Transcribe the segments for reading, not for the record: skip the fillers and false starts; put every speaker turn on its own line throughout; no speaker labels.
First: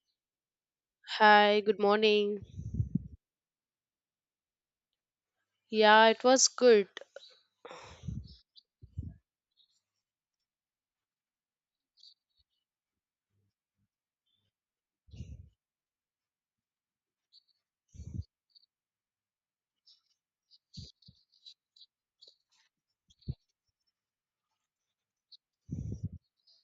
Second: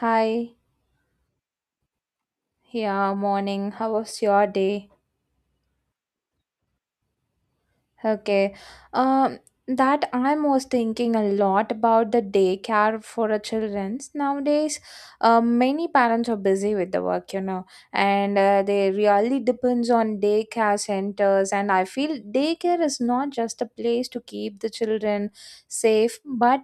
Hi,
Hi, good morning.
yeah, morning. How was your day?
Yeah, it was good.
Okay. Um, that I was thinking a lot about the daycare for the childrens nowadays. Many parents are busy with the work, you know, and they really depends on daycare centers. And I feel daycare is not just a place to keep the children safe, but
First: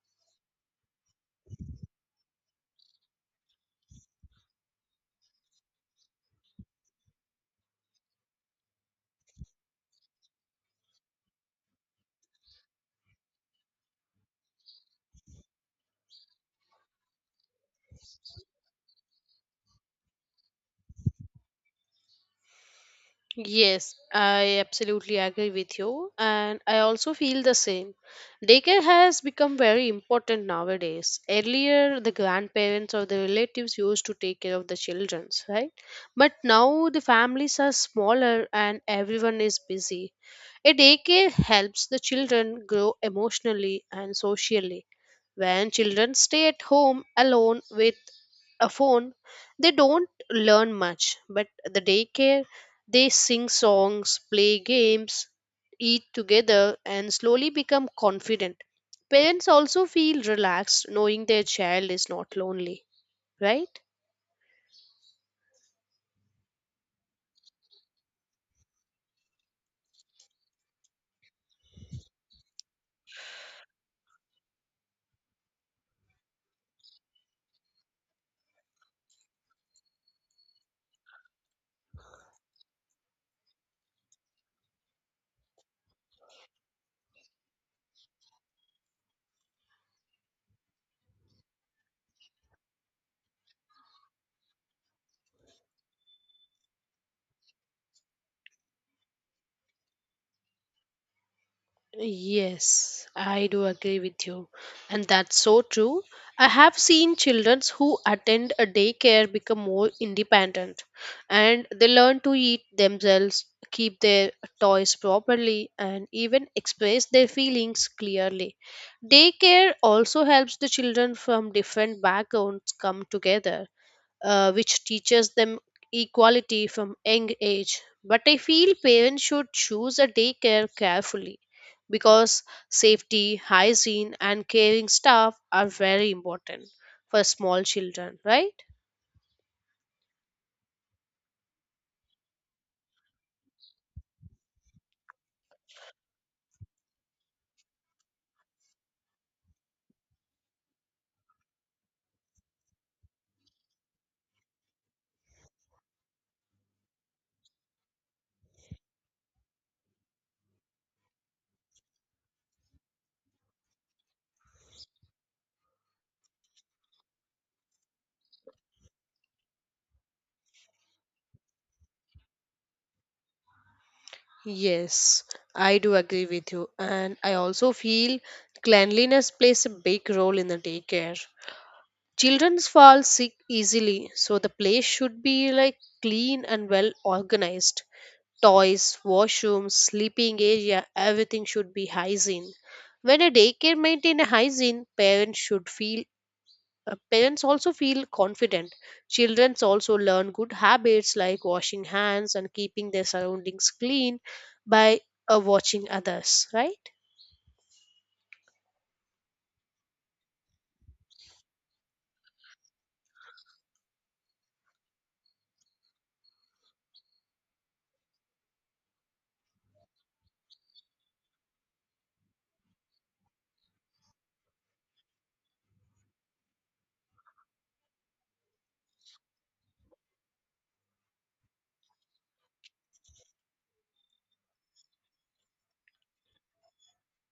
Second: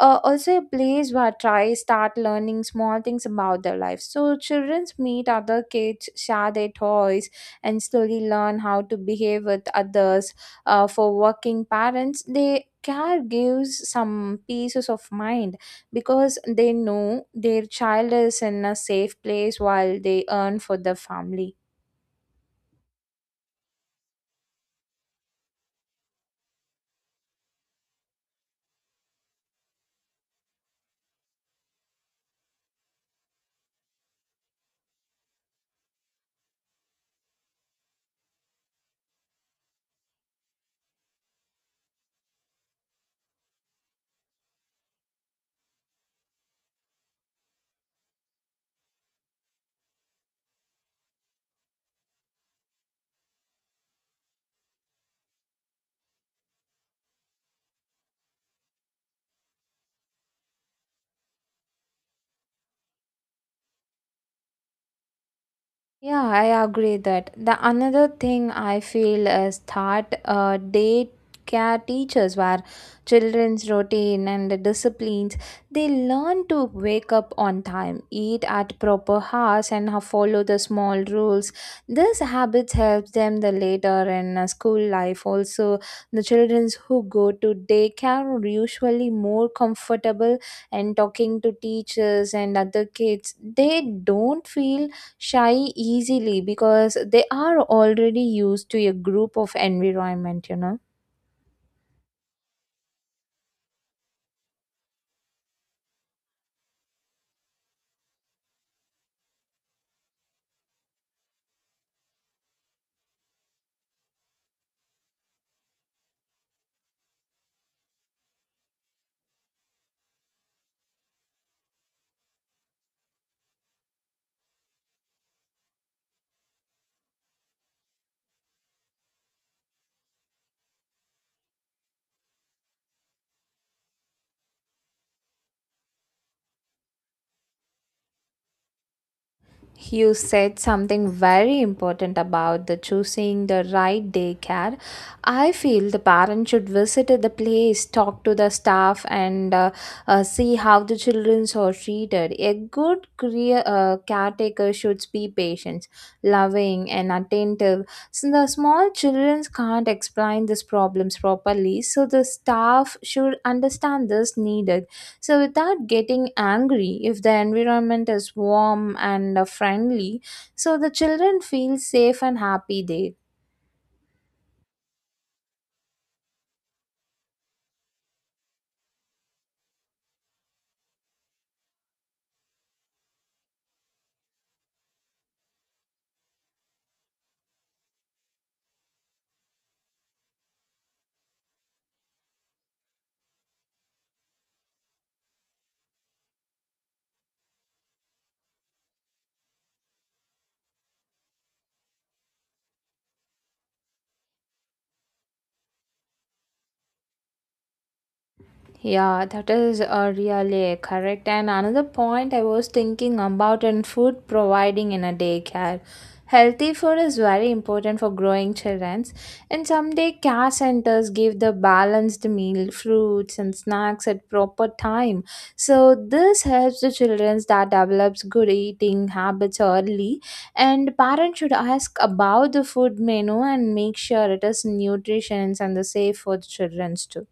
also a place where try start learning small things about their life. So childrens meet other kids, share their toys, and slowly learn how to behave with others, for working parents they care gives some pieces of mind because they know their child is in a safe place while they earn for the family.
Yes, I absolutely agree with you, and I also feel the same. Daycare has become very important nowadays. Earlier, the grandparents or the relatives used to take care of the children, right? But now the families are smaller and everyone is busy. A daycare helps the children grow emotionally and socially. When children stay at home alone with a phone, they don't learn much, but the daycare they sing songs, play games, eat together, and slowly become confident. Parents also feel relaxed knowing their child is not lonely, right?
Yeah, I agree that the another thing I feel is that daycare teachers where children's routine and the disciplines, they learn to wake up on time, eat at proper hours, and follow the small rules. This habits helps them the later in school life. Also, the childrens who go to daycare are usually more comfortable and talking to teachers and other kids. They don't feel shy easily because they are already used to a group of environment,
Yes, I do agree with you. And that's so true. I have seen children who attend a daycare become more independent and they learn to eat themselves, keep their toys properly, and even express their feelings clearly. Daycare also helps the children from different backgrounds come together, which teaches them equality from young age. But I feel parents should choose a daycare carefully because safety, hygiene, and caring staff are very important for small children, right?
You said something very important about the choosing the right daycare. I feel the parent should visit the place, talk to the staff, and see how the children are treated. A good caretaker should be patient, loving, and attentive. So the small children can't explain these problems properly, so the staff should understand this needed. So, without getting angry, if the environment is warm and friendly, so the children feel safe and happy there.
Yes, I do agree with you. And I also feel cleanliness plays a big role in the daycare. Children fall sick easily, so the place should be like clean and well organized. Toys, washrooms, sleeping area, everything should be hygiene. When a daycare maintain a hygiene, parents should feel, parents also feel confident. Children also learn good habits like washing hands and keeping their surroundings clean by watching others, right?
Yeah, that is really correct. And another point I was thinking about in food providing in a daycare. Healthy food is very important for growing children. And someday care centers give the balanced meal, fruits and snacks at proper time. So this helps the children that develops good eating habits early. And parents should ask about the food menu and make sure it is nutritious and the safe for the children too.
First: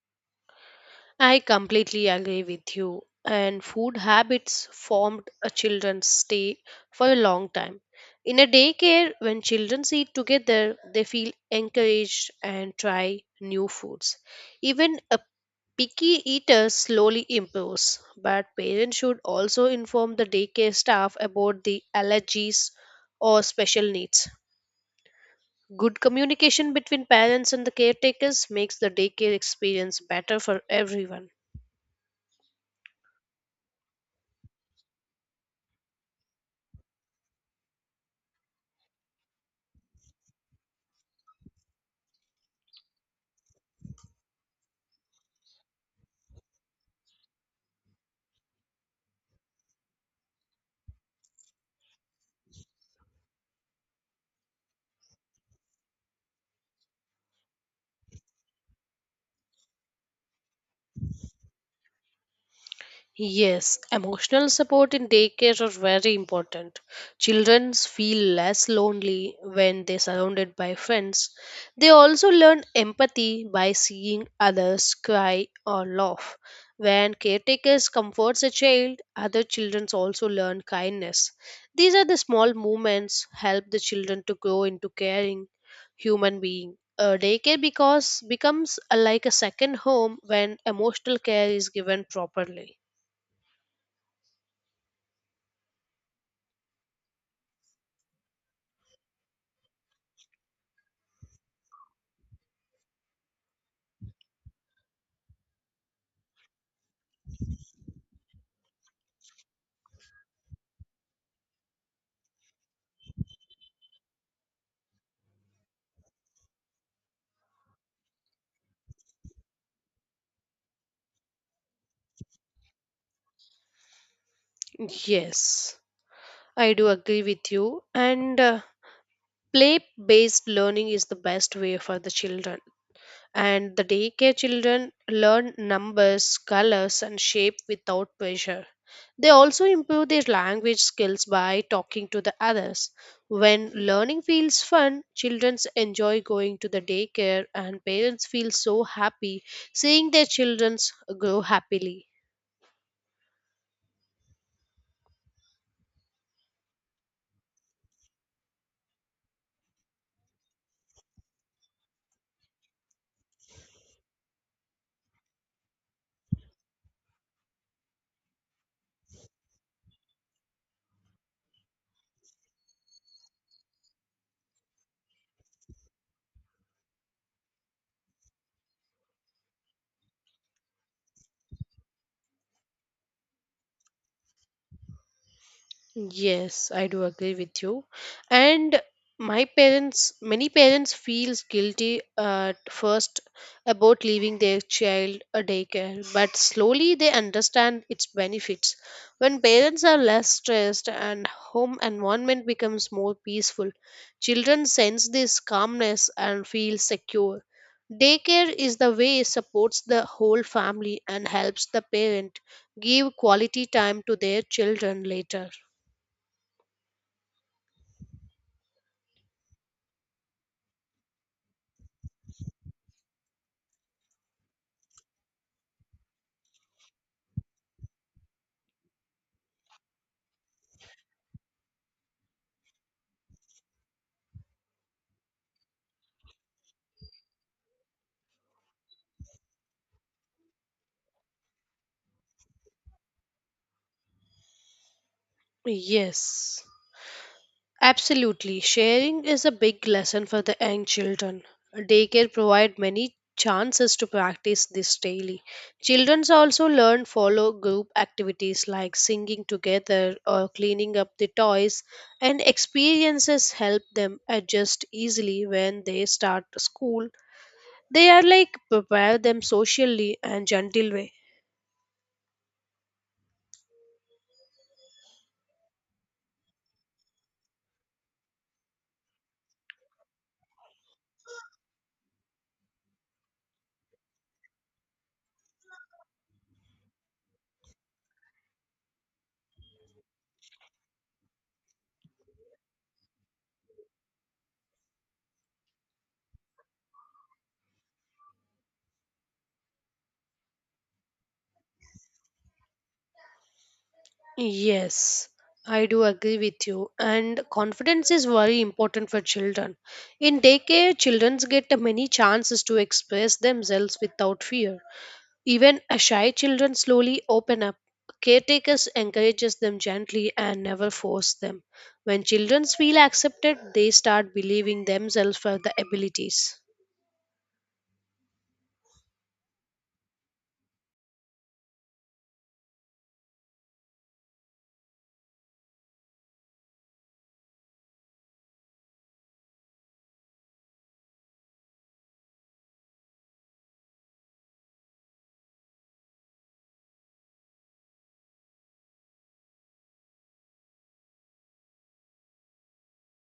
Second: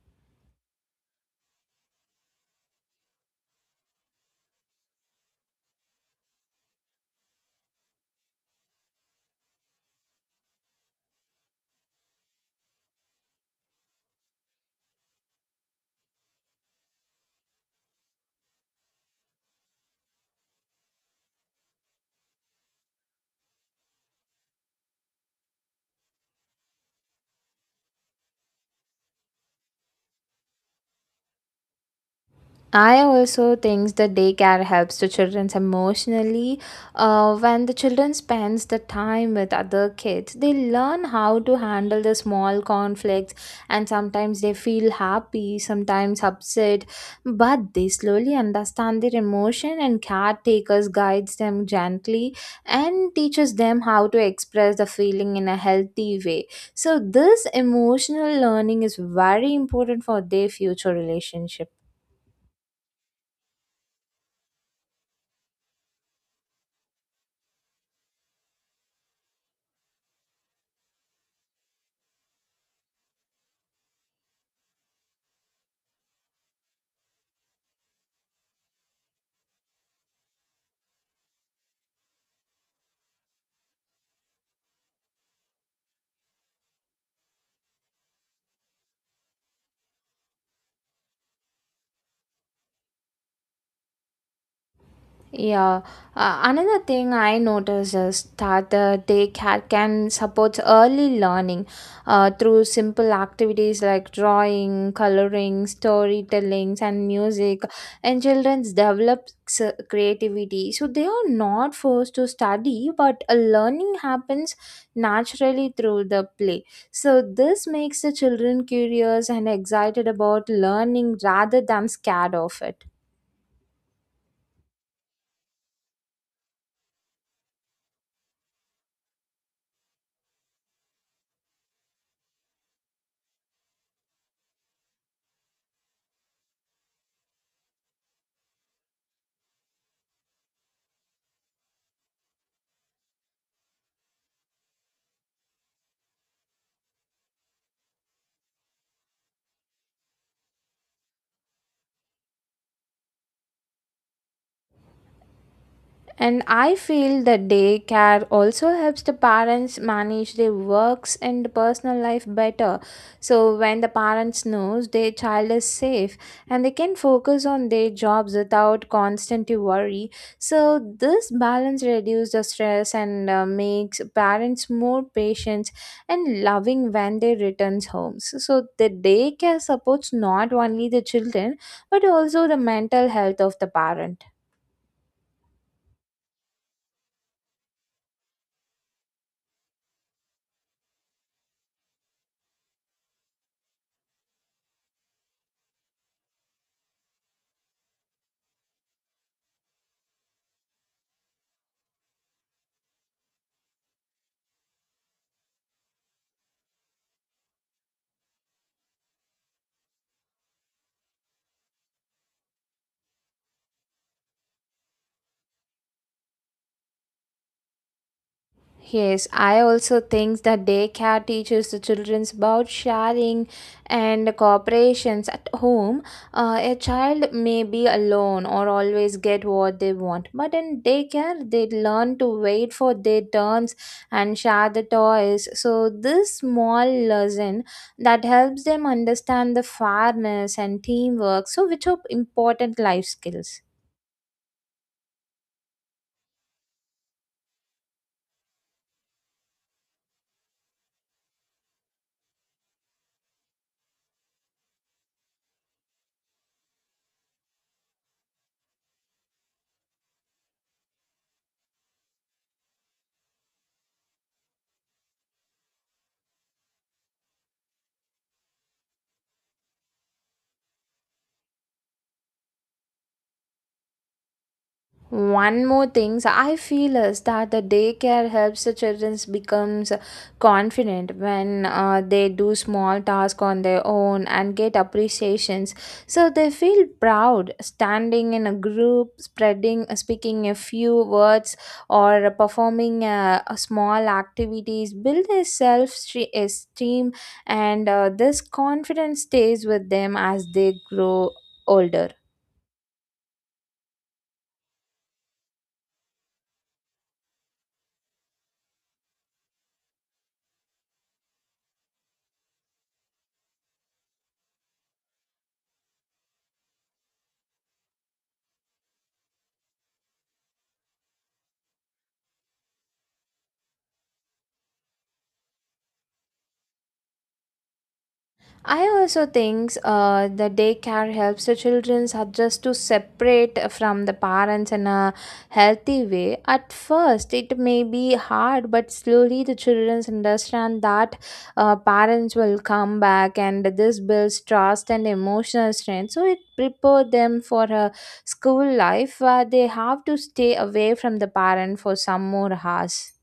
I completely agree with you. And food habits formed a children's stay for a long time. In a daycare, when children eat together, they feel encouraged and try new foods. Even a picky eater slowly improves, but parents should also inform the daycare staff about the allergies or special needs. Good communication between parents and the caretakers makes the daycare experience better for everyone.
I also think the daycare helps the children emotionally. When the children spends the time with other kids, they learn how to handle the small conflicts, and sometimes they feel happy, sometimes upset, but they slowly understand their emotion, and caretakers guides them gently and teaches them how to express the feeling in a healthy way. So this emotional learning is very important for their future relationship.
Yes, emotional support in daycare are very important. Children feel less lonely when they're surrounded by friends. They also learn empathy by seeing others cry or laugh. When caretakers comforts a child, other children also learn kindness. These are the small movements help the children to grow into caring human being. Daycare because becomes a, like a second home when emotional care is given properly.
Yeah. Another thing I noticed is that the daycare can support early learning through simple activities like drawing, coloring, storytelling, and music. And children develop creativity. So they are not forced to study, but a learning happens naturally through the play. So this makes the children curious and excited about learning rather than scared of it.
Yes, I do agree with you. And play based learning is the best way for the children. And the daycare children learn numbers, colors, and shape without pressure. They also improve their language skills by talking to the others. When learning feels fun, children enjoy going to the daycare, and parents feel so happy seeing their children grow happily.
And I feel that daycare also helps the parents manage their works and personal life better. So when the parents knows their child is safe and they can focus on their jobs without constant worry. So this balance reduces the stress and makes parents more patient and loving when they returns home. So the daycare supports not only the children but also the mental health of the parent.
Yes, I do agree with you. And my parents, many parents feels guilty at first about leaving their child a daycare, but slowly they understand its benefits. When parents are less stressed and home environment becomes more peaceful, children sense this calmness and feel secure. Daycare is the way supports the whole family and helps the parent give quality time to their children later.
Yes, I also think that daycare teaches the children about sharing and cooperations at home. A child may be alone or always get what they want, but in daycare, they learn to wait for their turns and share the toys. So, this small lesson that helps them understand the fairness and teamwork, so which are important life skills.
Yes, absolutely. Sharing is a big lesson for the young children. Daycare provide many chances to practice this daily. Children also learn follow group activities like singing together or cleaning up the toys, and experiences help them adjust easily when they start school. They are like prepare them socially and gentle way.
One more thing I feel is that the daycare helps the children becomes confident when they do small tasks on their own and get appreciations. So they feel proud standing in a group, speaking a few words, or performing a small activities. Build a self esteem, and this confidence stays with them as they grow older.
Yes, I do agree with you. And confidence is very important for children. In daycare, children get many chances to express themselves without fear. Even a shy children slowly open up. Caretakers encourages them gently and never force them. When children feel accepted, they start believing themselves for the abilities.
I also think the daycare helps the children adjust to separate from the parents in a healthy way. At first, it may be hard, but slowly the children understand that parents will come back, and this builds trust and emotional strength. So it prepares them for a school life where they have to stay away from the parent for some more hours.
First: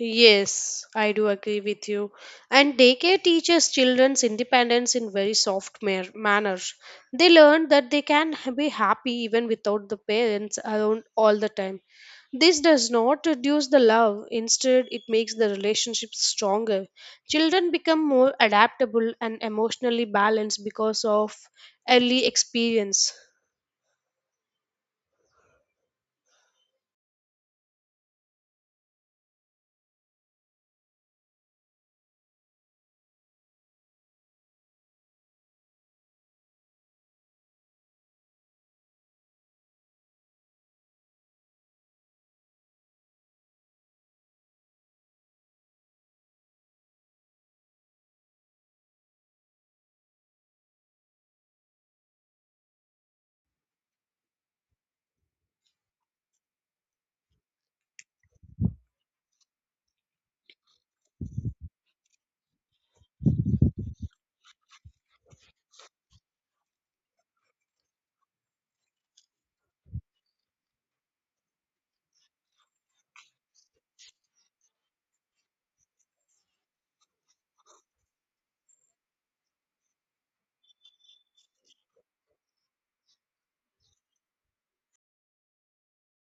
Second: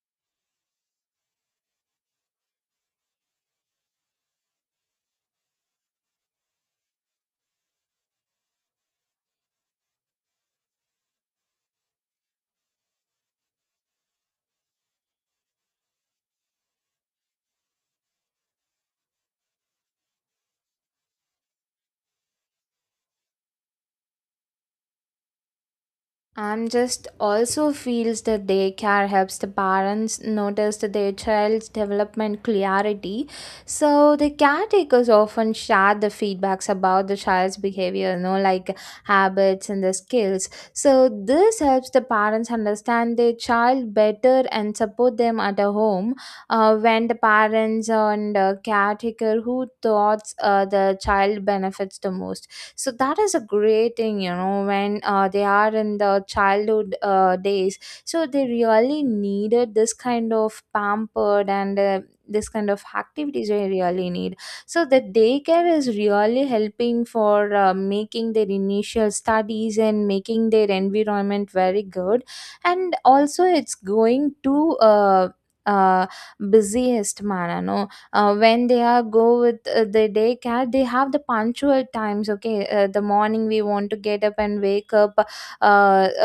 Yes, I do agree with you. And daycare teaches children's independence in very soft manner. They learn that they be happy even without the parents around all the time. This does not reduce the love, instead, it makes the relationship stronger. Children become more adaptable and emotionally balanced because of early experience.
I'm just also feels that daycare helps the parents notice that their child's development clarity. So the caretakers often share the feedbacks about the child's behavior, like habits and the skills. So this helps the parents understand their child better and support them at a home when the parents and caretaker who thoughts the child benefits the most, so that is a great thing, when they are in the childhood days, so they really needed this kind of pampered and this kind of activities they really need. So the daycare is really helping for making their initial studies and making their environment very good, and also it's going to uh, busiest manner, no? When they are go with the daycare, they have the punctual times. Okay, the morning we want to get up and wake up, uh,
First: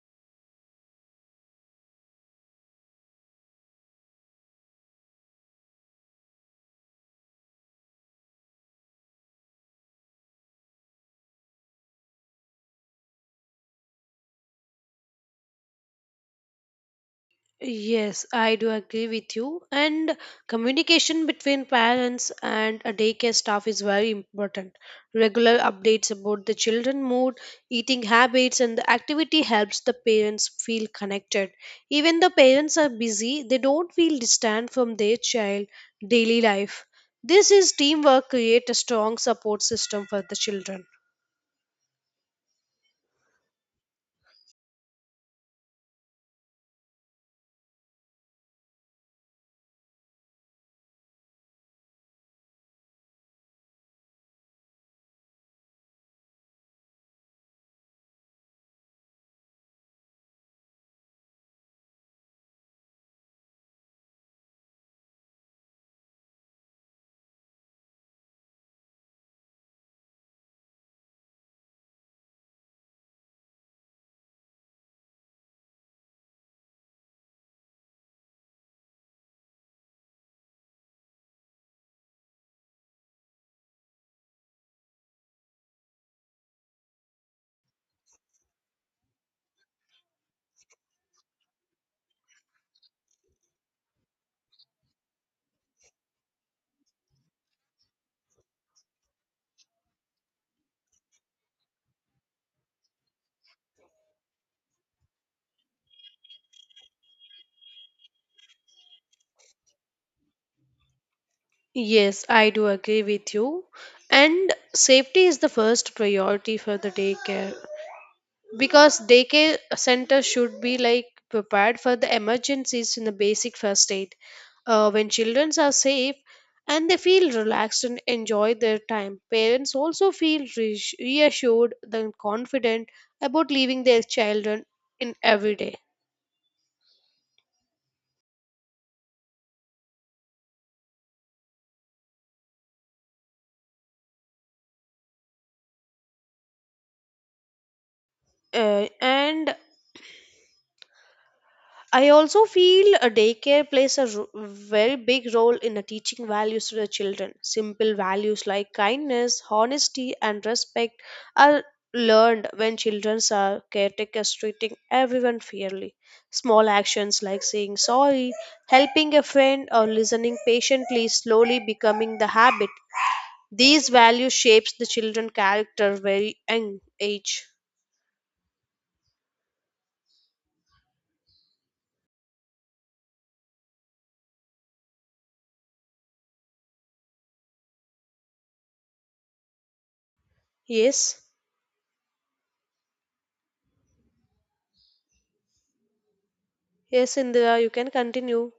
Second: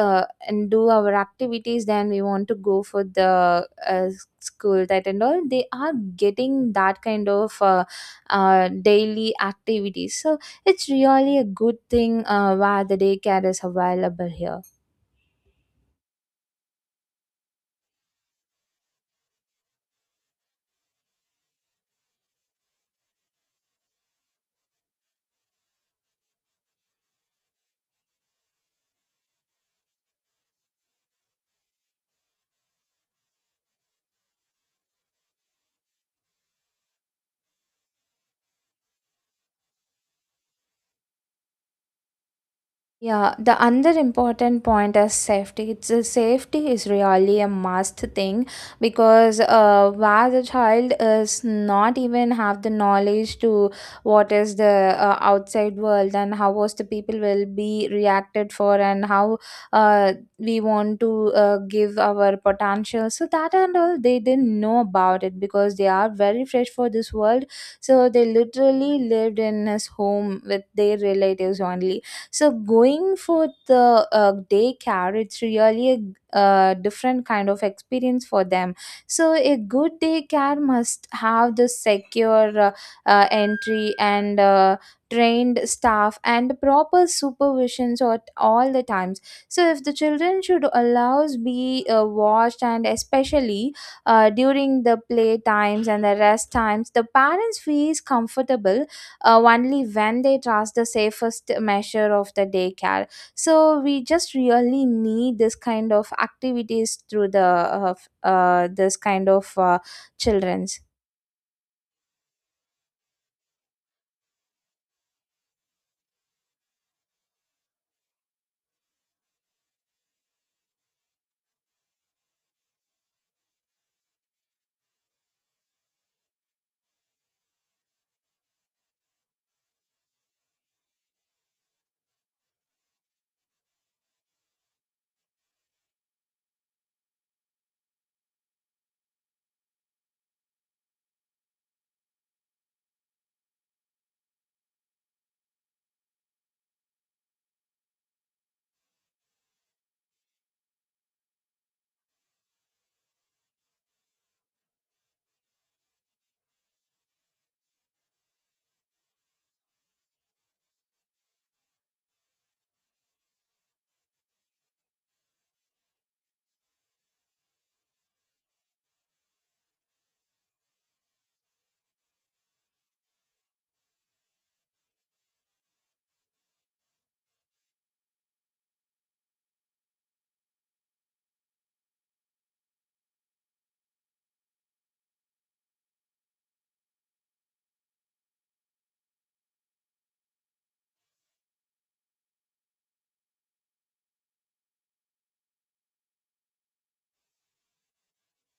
uh, and do our activities, then we want to go for the uh, school. That and all they are getting that kind of daily activities. So it's really a good thing where the daycare is available here.
Yes, I do agree with you. And communication between parents and a daycare staff is very important. Regular updates about the children' mood, eating habits, and the activity helps the parents feel connected. Even the parents are busy, they don't feel distant from their child daily life. This is teamwork create a strong support system for the children.
Yeah, the another important point is safety. It's a safety is really a must thing because where the child is not even have the knowledge to what is the outside world, and how was the people will be reacted for, and how we want to give our potential. So that and all they didn't know about it because they are very fresh for this world. So they literally lived in his home with their relatives only, so going for the daycare, it's really a different kind of experience for them. So a good daycare must have the secure entry, and trained staff, and proper supervisions at all the times. So if the children should allows be watched, and especially during the play times and the rest times, the parents feels comfortable only when they trust the safest measure of the daycare. So we just really need this kind of activities through the this kind of childrens.
Yes, I do agree with you. And safety is the first priority for the daycare, because daycare center should be like prepared for the emergencies in the basic first aid. When children are safe and they feel relaxed and enjoy their time, parents also feel reassured and confident about leaving their children in every day. And I also feel a daycare plays a very big role in the teaching values to the children. Simple values like kindness, honesty, and respect are learned when children are caretakers treating everyone fairly. Small actions like saying sorry, helping a friend, or listening patiently slowly becoming the habit. These values shapes the children character very young age. Yes, yes, Indira, you can continue.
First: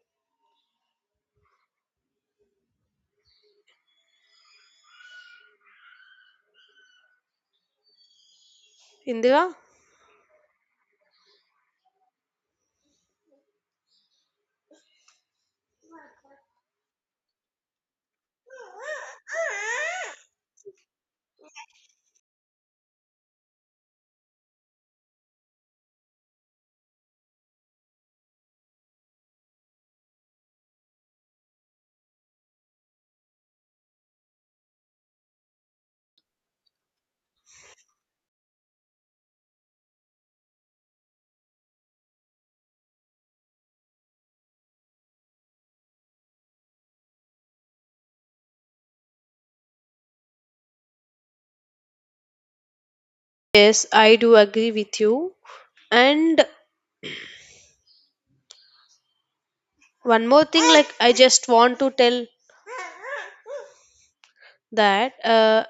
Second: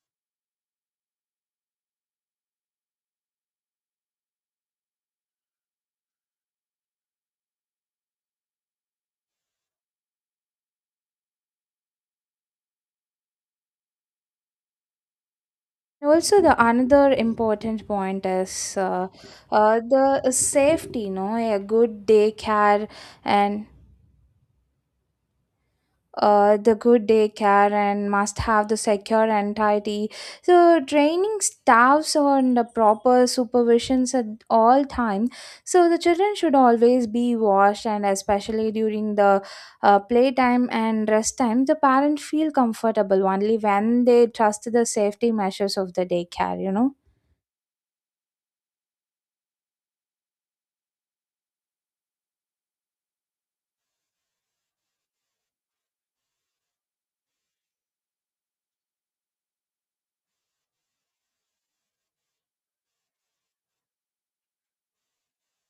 Indira.
Also, the another important point is the safety. No, a good daycare and the good daycare and must have the secure entirety. So training staffs on the proper supervisions at all time. So the children should always be washed, and especially during the playtime and rest time, the parents feel comfortable only when they trust the safety measures of the daycare,
Yes, I do agree with you. And one more thing, like I just want to tell that,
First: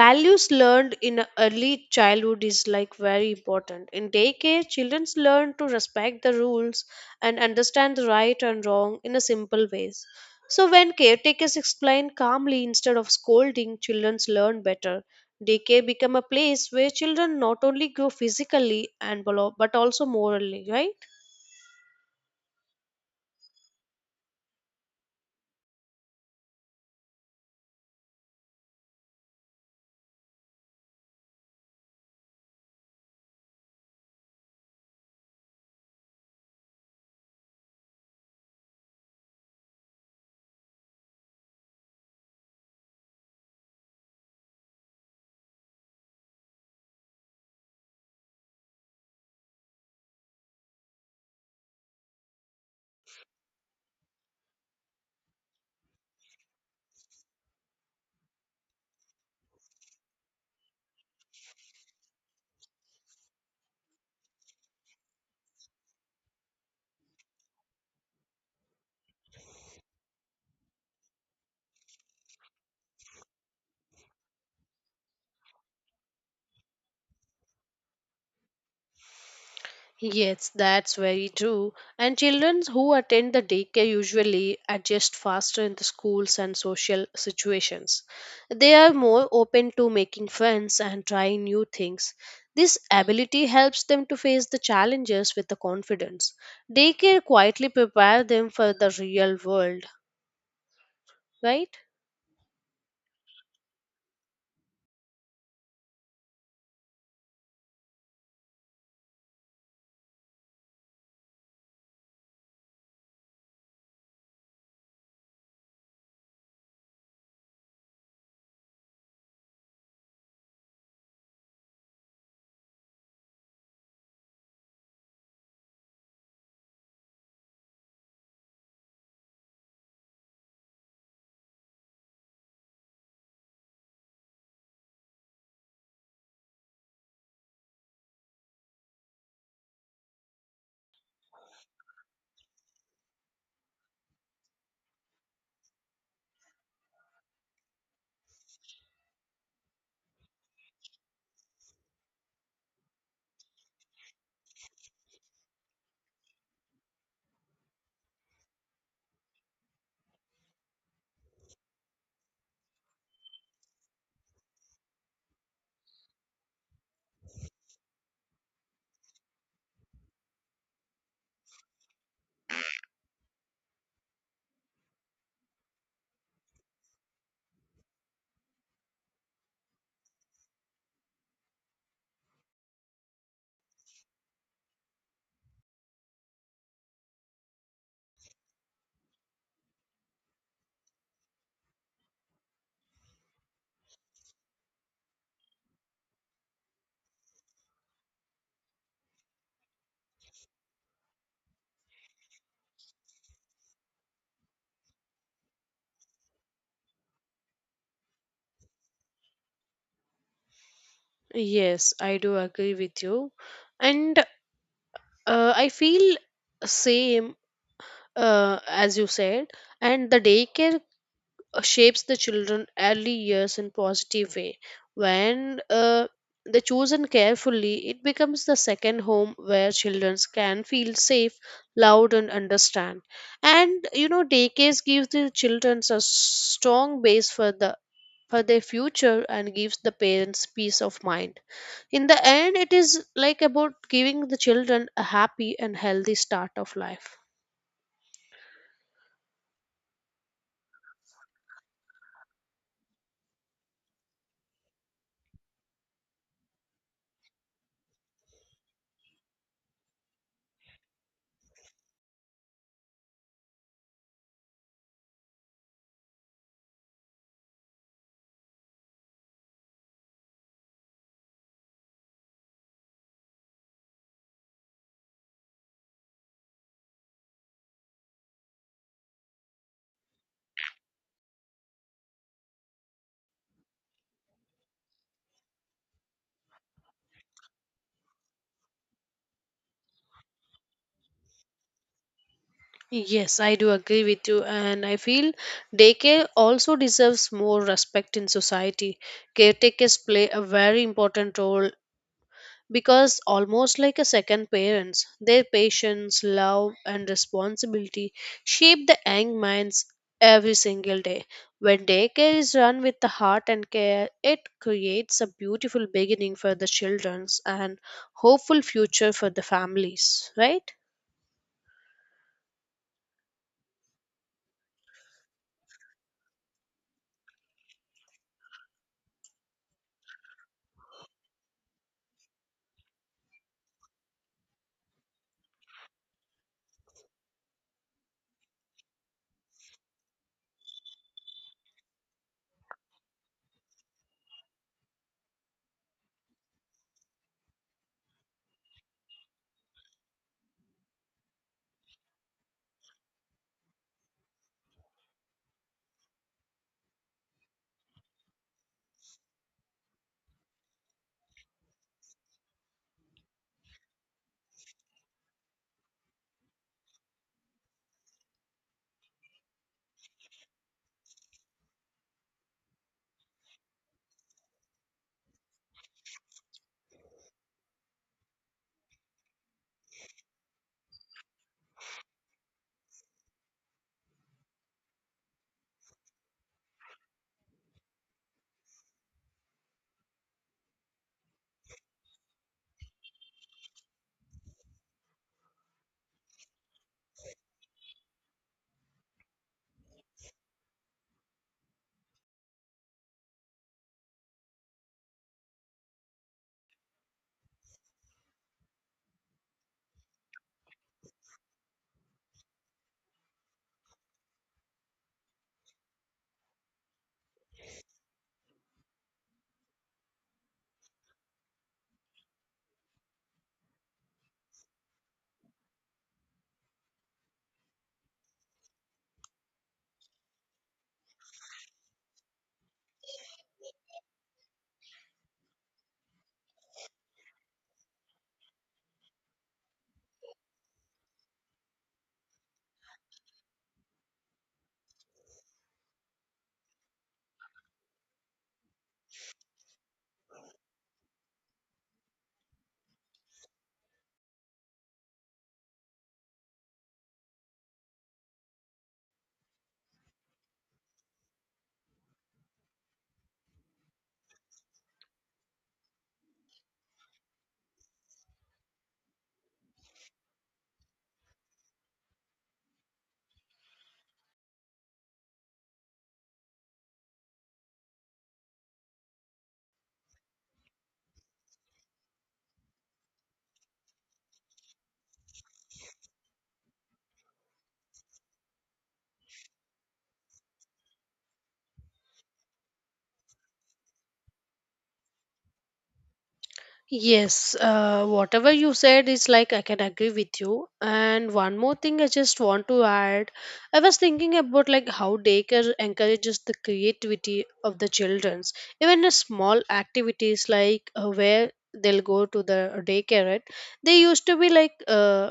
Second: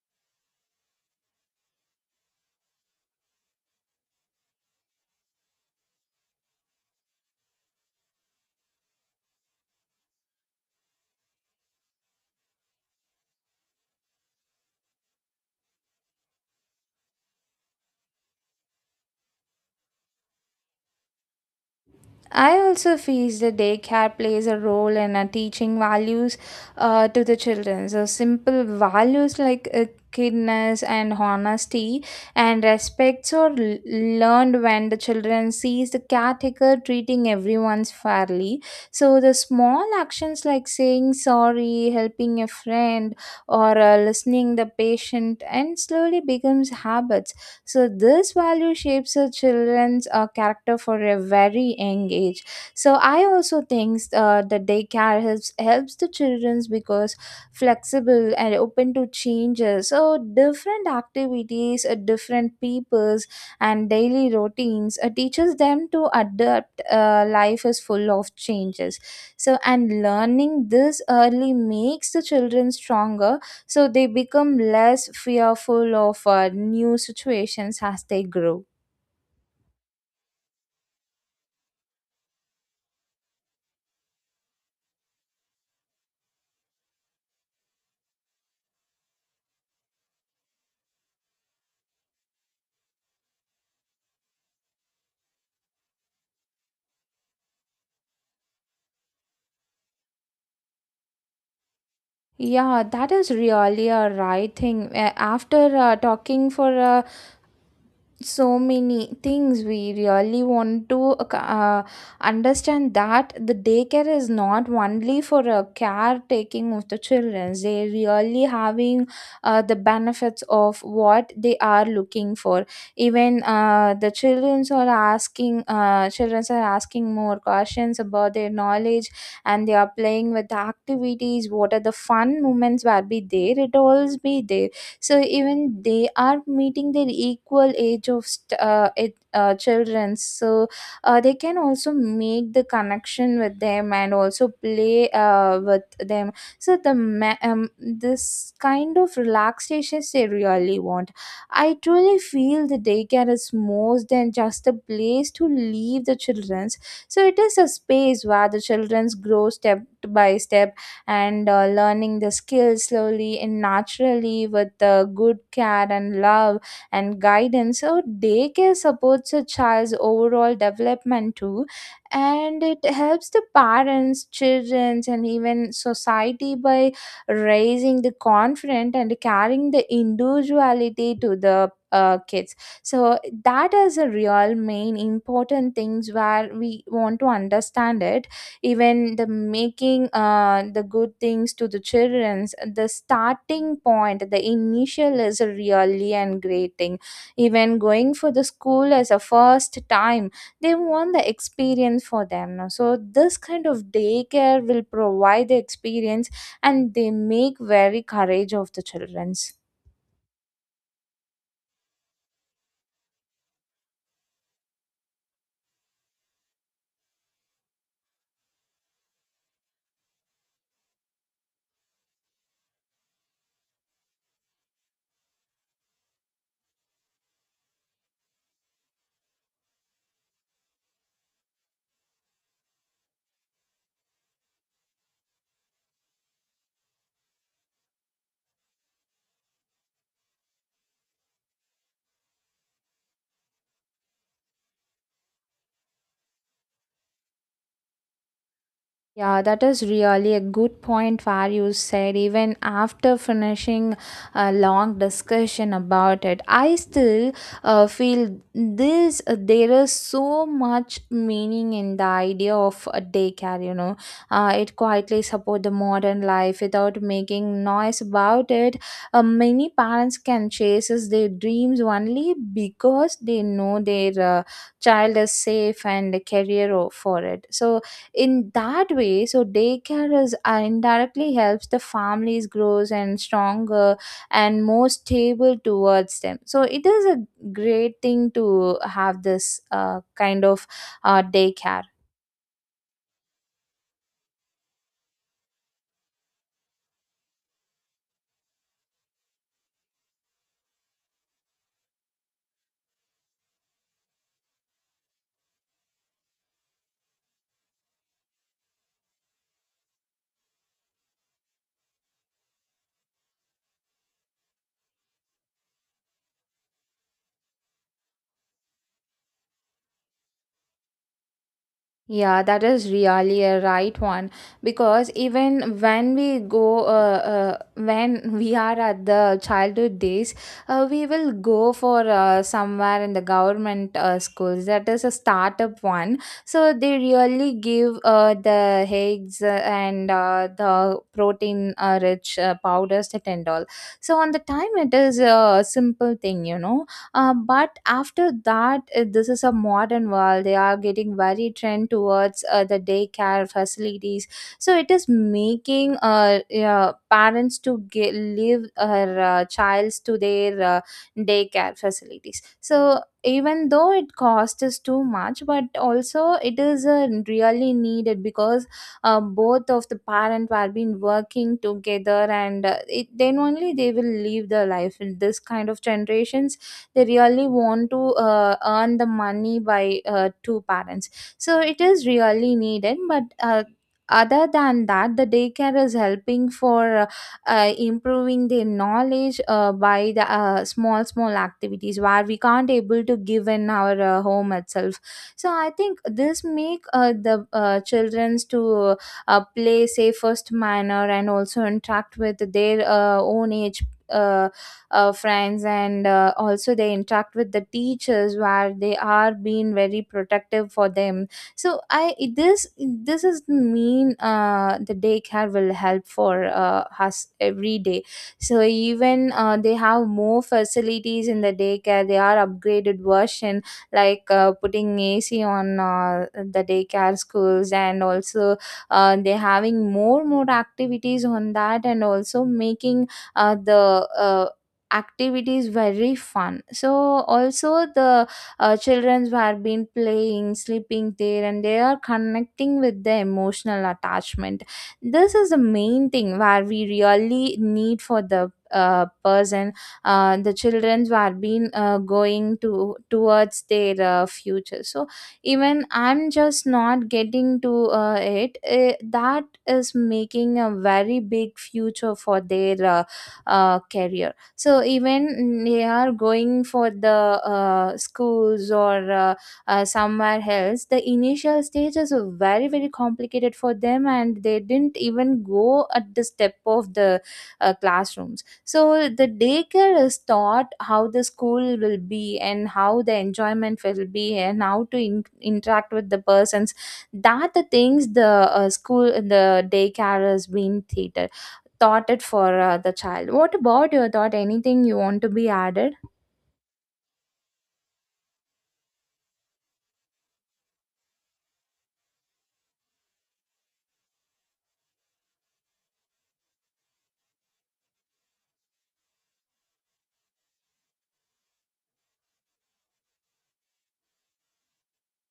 values learned in early childhood is like very important. In daycare, children learn to respect the rules and understand the right and wrong in a simple ways. So when caretakers explain calmly instead of scolding, children learn better. Daycare become a place where children not only grow physically and but also morally, right?
I also feel the daycare plays a role in teaching values to the children. So simple values like kindness and honesty and respects are learned when the children sees the caretaker treating everyone fairly. So the small actions like saying sorry, helping a friend, or listening the patient, and slowly becomes habits, so this value shapes a children's character for a very young age. So I also think the daycare helps the childrens because flexible and open to changes. So different activities, different peoples, and daily routines teaches them to adapt. Life is full of changes. So and learning this early makes the children stronger, so they become less fearful of new situations as they grow.
Yes, that's very true. And children who attend the daycare usually adjust faster in the schools and social situations. They are more open to making friends and trying new things. This ability helps them to face the challenges with the confidence. Daycare quietly prepare them for the real world, right?
Yeah, that is really a right thing. After talking for so many things, we really want to understand that the daycare is not only for a caretaking of the children. They really having the benefits of what they are looking for. Even the childrens are asking more questions about their knowledge, and they are playing with the activities. What are the fun moments will be there, it all be there. So even they are meeting their equal age of children, so they can also make the connection with them and also play with them. So the this kind of relaxations they really want. I truly feel the daycare is more than just a place to leave the children's, so it is a space where the children's grow step by step and learning the skills slowly and naturally with good care and love and guidance. So, daycare supports a child's overall development too, and it helps the parents, children, and even society by raising the confident and carrying the individuality to the kids. So that is a real main important things where we want to understand it, even the making the good things to the childrens. The starting point, the initial, is really and great thing. Even going for the school as a first time, they want the experience for them, no? So this kind of daycare will provide the experience, and they make very courage of the childrens.
Yes, I do agree with you. And I feel same as you said. And the daycare shapes the children early years in positive way when they chosen carefully, it becomes the second home where children can feel safe, loud and understand. And you know daycare gives the children a strong base for the, for their future, and gives the parents peace of mind. In the end it is like about giving the children a happy and healthy start of life.
Yeah, that is really a good point where you said. Even after finishing a long discussion about it, I still feel this there is so much meaning in the idea of a daycare. It quietly support the modern life without making noise about it. Many parents can chase their dreams only because they know their child is safe and career for it. So in that way, so daycare is indirectly helps the families grows and stronger and more stable towards them, so it is a great thing to have this kind of daycare.
Yes, I do agree with you, and I feel daycare also deserves more respect in society. Caretakers play a very important role because, almost like a second parents, their patience, love, and responsibility shape the young minds every single day. When daycare is run with the heart and care, it creates a beautiful beginning for the children and hopeful future for the families, right?
Yeah, that is really a right one, because even when we are at the childhood days, we will go for somewhere in the government schools. That is a startup one, so they really give the eggs and the protein rich powders that and all. So on the time, it is a simple thing, but after that, this is a modern world. They are getting very trend towards the daycare facilities. So it is making yeah, parents to get, leave her childs to their daycare facilities. So even though it costs us too much, but also it is really needed, because both of the parent were been working together, and then only they will live their life in this kind of generations. They really want to earn the money by two parents, so it is really needed, but other than that, the daycare is helping for improving their knowledge by the small small activities, where we can't able to give in our home itself. So I think this make the children's to play safest manner and also interact with their own age uh, friends and also they interact with the teachers where they are being very protective for them so I this this is the mean, the daycare will help for us every day. So even they have more facilities in the daycare, they are upgraded version, like putting AC on the daycare schools, and also they're having more more activities on that, and also making the activity is very fun. So also the children were been playing sleeping there, and they are connecting with the emotional attachment. This is the main thing where we really need for the person, the children who are been going to towards their future. So even I'm just not getting to it, that is making a very big future for their career. So even they are going for the schools or somewhere else, the initial stages are very very complicated for them, and they didn't even go at the step of the classrooms. So the daycare is taught how the school will be, and how the enjoyment will be, and how to interact with the persons. That the things, the school, the daycare has been theater thought it for the child. What about your thought? Anything you want to be added?
Yes, whatever you said is like I can agree with you. And one more thing I just want to add. I was thinking about like how daycare encourages the creativity of the childrens. Even a small activities like, where they'll go to the daycare, right? They used to be like uh,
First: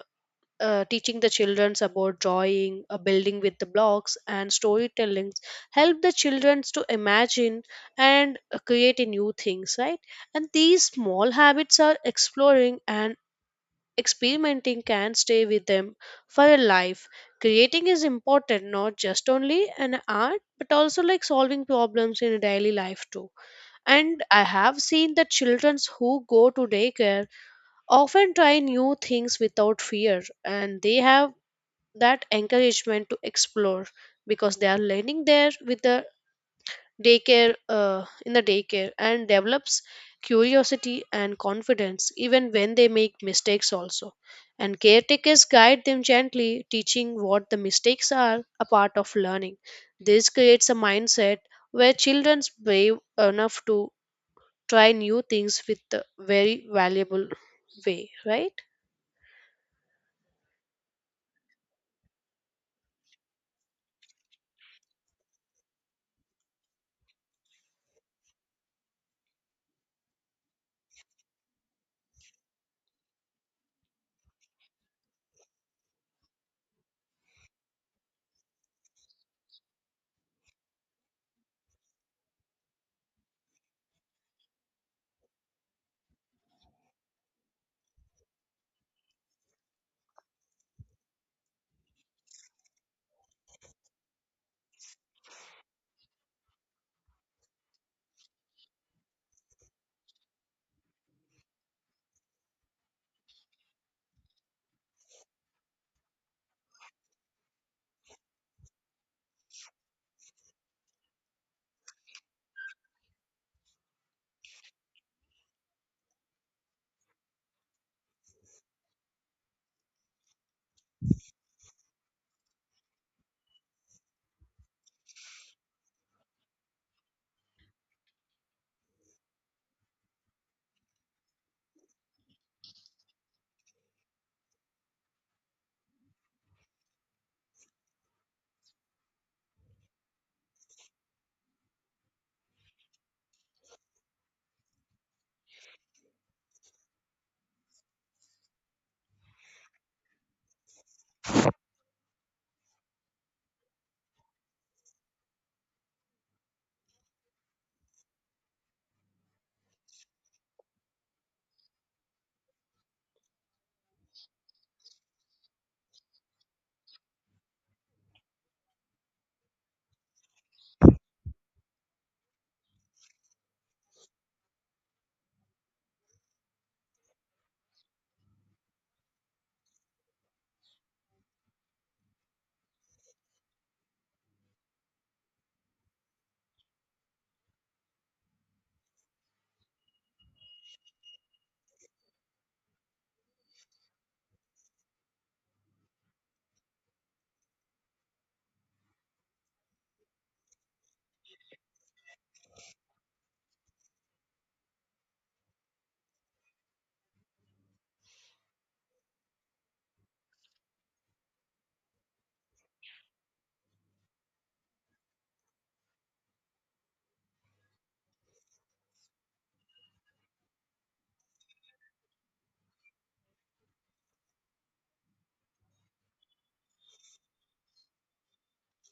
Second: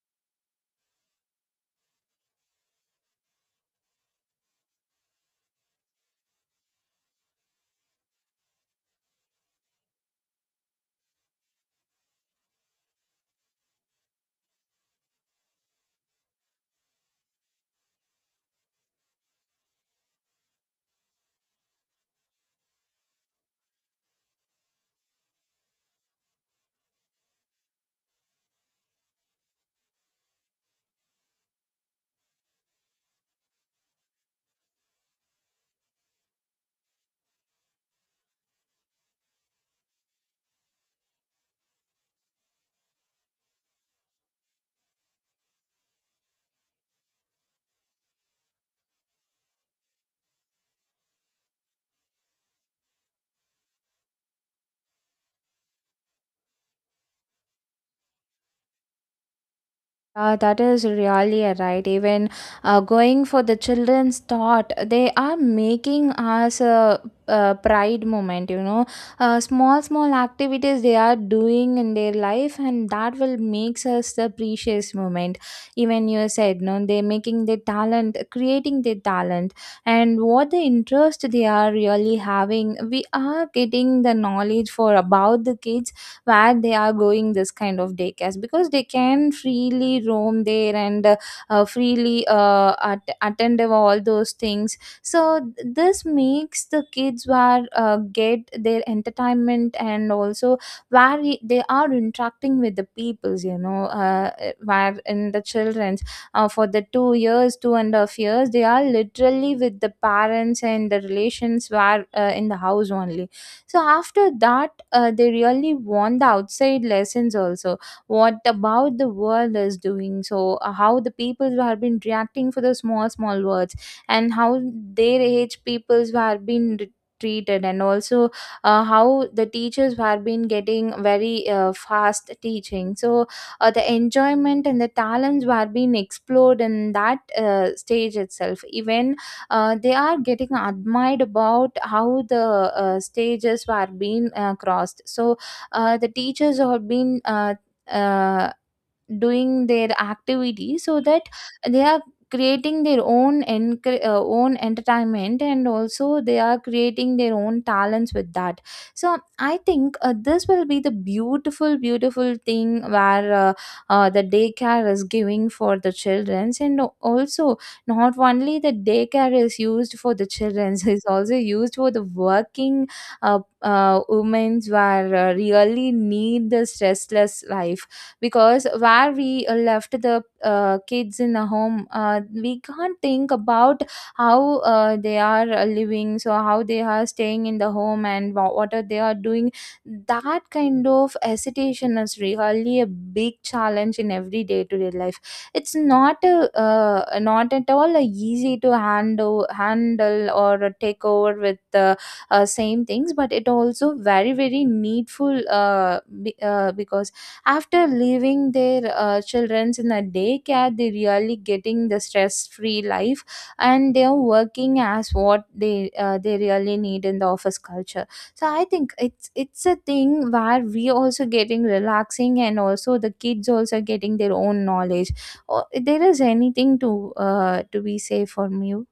uh, teaching the children about drawing, building with the blocks, and storytelling, help the children to imagine and create a new things, right? And these small habits are exploring and experimenting can stay with them for a life. Creating is important, not just only an art, but also like solving problems in daily life too. And I have seen that children who go to daycare often try new things without fear, and they have that encouragement to explore because they are learning there with the daycare, in the daycare, and develops curiosity and confidence even when they make mistakes also. And caretakers guide them gently teaching what the mistakes are a part of learning. This creates a mindset where children's brave enough to try new things with a very valuable way, right?
That is really a right. Even going for the children's thought, they are making us a pride moment. Small, small activities they are doing in their life, and that will makes us the precious moment. Even you said, no, they're making their talent, creating their talent, and what the interest they are really having. We are getting the knowledge for about the kids where they are going this kind of daycares, because they can freely roam there, and freely attend of all those things. So this makes the kids where get their entertainment, and also where they are interacting with the peoples, where in the children's, for the 2.5 years, they are literally with the parents, and the relations were in the house only. So after that, they really want the outside lessons also, what about the world is doing. So how the people who have been reacting for the small small words, and how their age peoples who have been treated, and also how the teachers who have been getting very fast teaching. So the enjoyment and the talents were being explored in that stage itself. Even they are getting admired about how the stages were being crossed. So the teachers have been uh, doing their activity, so that they are creating their own own entertainment, and also they are creating their own talents with that. So I think this will be the beautiful beautiful thing where the daycare is giving for the childrens, and also not only the daycare is used for the childrens, is also used for the working women who are really need this restless life. Because where we left the kids in the home, we can't think about how they are living, so how they are staying in the home, and what are they are doing. That kind of hesitation is really a big challenge in every day to day life. It's not not at all a easy to handle or take over with the same things, but it also very very needful, because after leaving their childrens in a daycare, they really getting the stress free life, and they are working as what they really need in the office culture. So I think it's a thing where we also getting relaxing, and also the kids also getting their own knowledge. Or there is anything to be say from you?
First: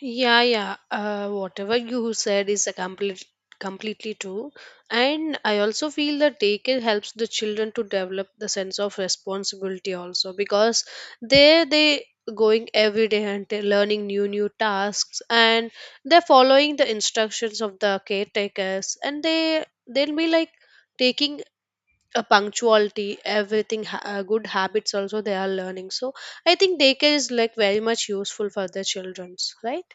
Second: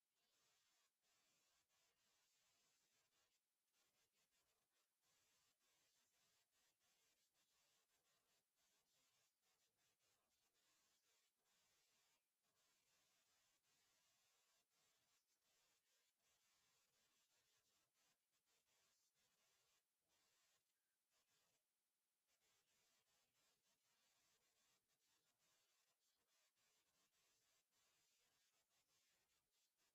Yeah. Whatever you said is a completely true. And I also feel that daycare helps the children to develop the sense of responsibility also, because they going every day and they're learning new tasks, and they're following the instructions of the caretakers, and they'll be like taking a punctuality, everything good habits also they are learning. So I think daycare is like very much useful for the childrens, right?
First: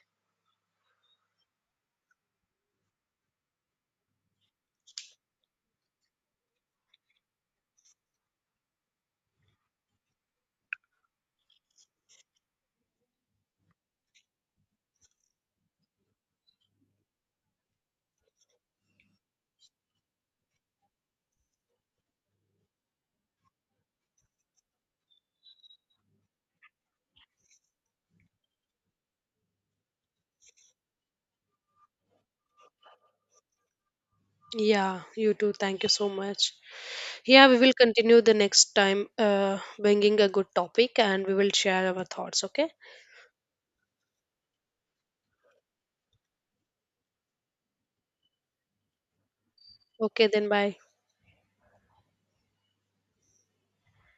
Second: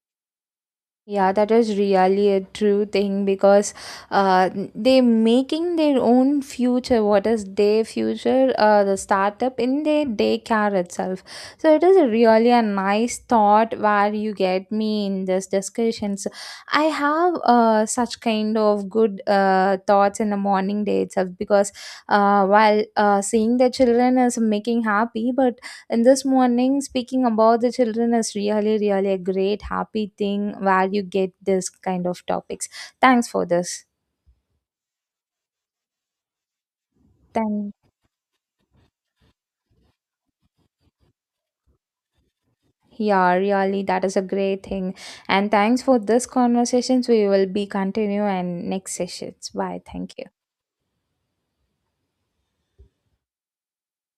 Yeah, that is really a true thing, because uh, they making their own future. What is their future? The startup in their daycare itself. So it is a really a nice thought where you get me in this discussions. I have such kind of good thoughts in the morning day itself, because while seeing the children is making happy, but and this morning, speaking about the children is really, really a great, happy thing where you get this kind of topics. Thanks for this.
Yeah, you too. Thank you so much. Yeah, we will
Thank
continue the next time, bringing a good topic and we will share our thoughts. Okay.
yeah, really, that is a great thing. And thanks for this conversations. We will be continue and next sessions. Bye. Thank you.
Okay, then bye.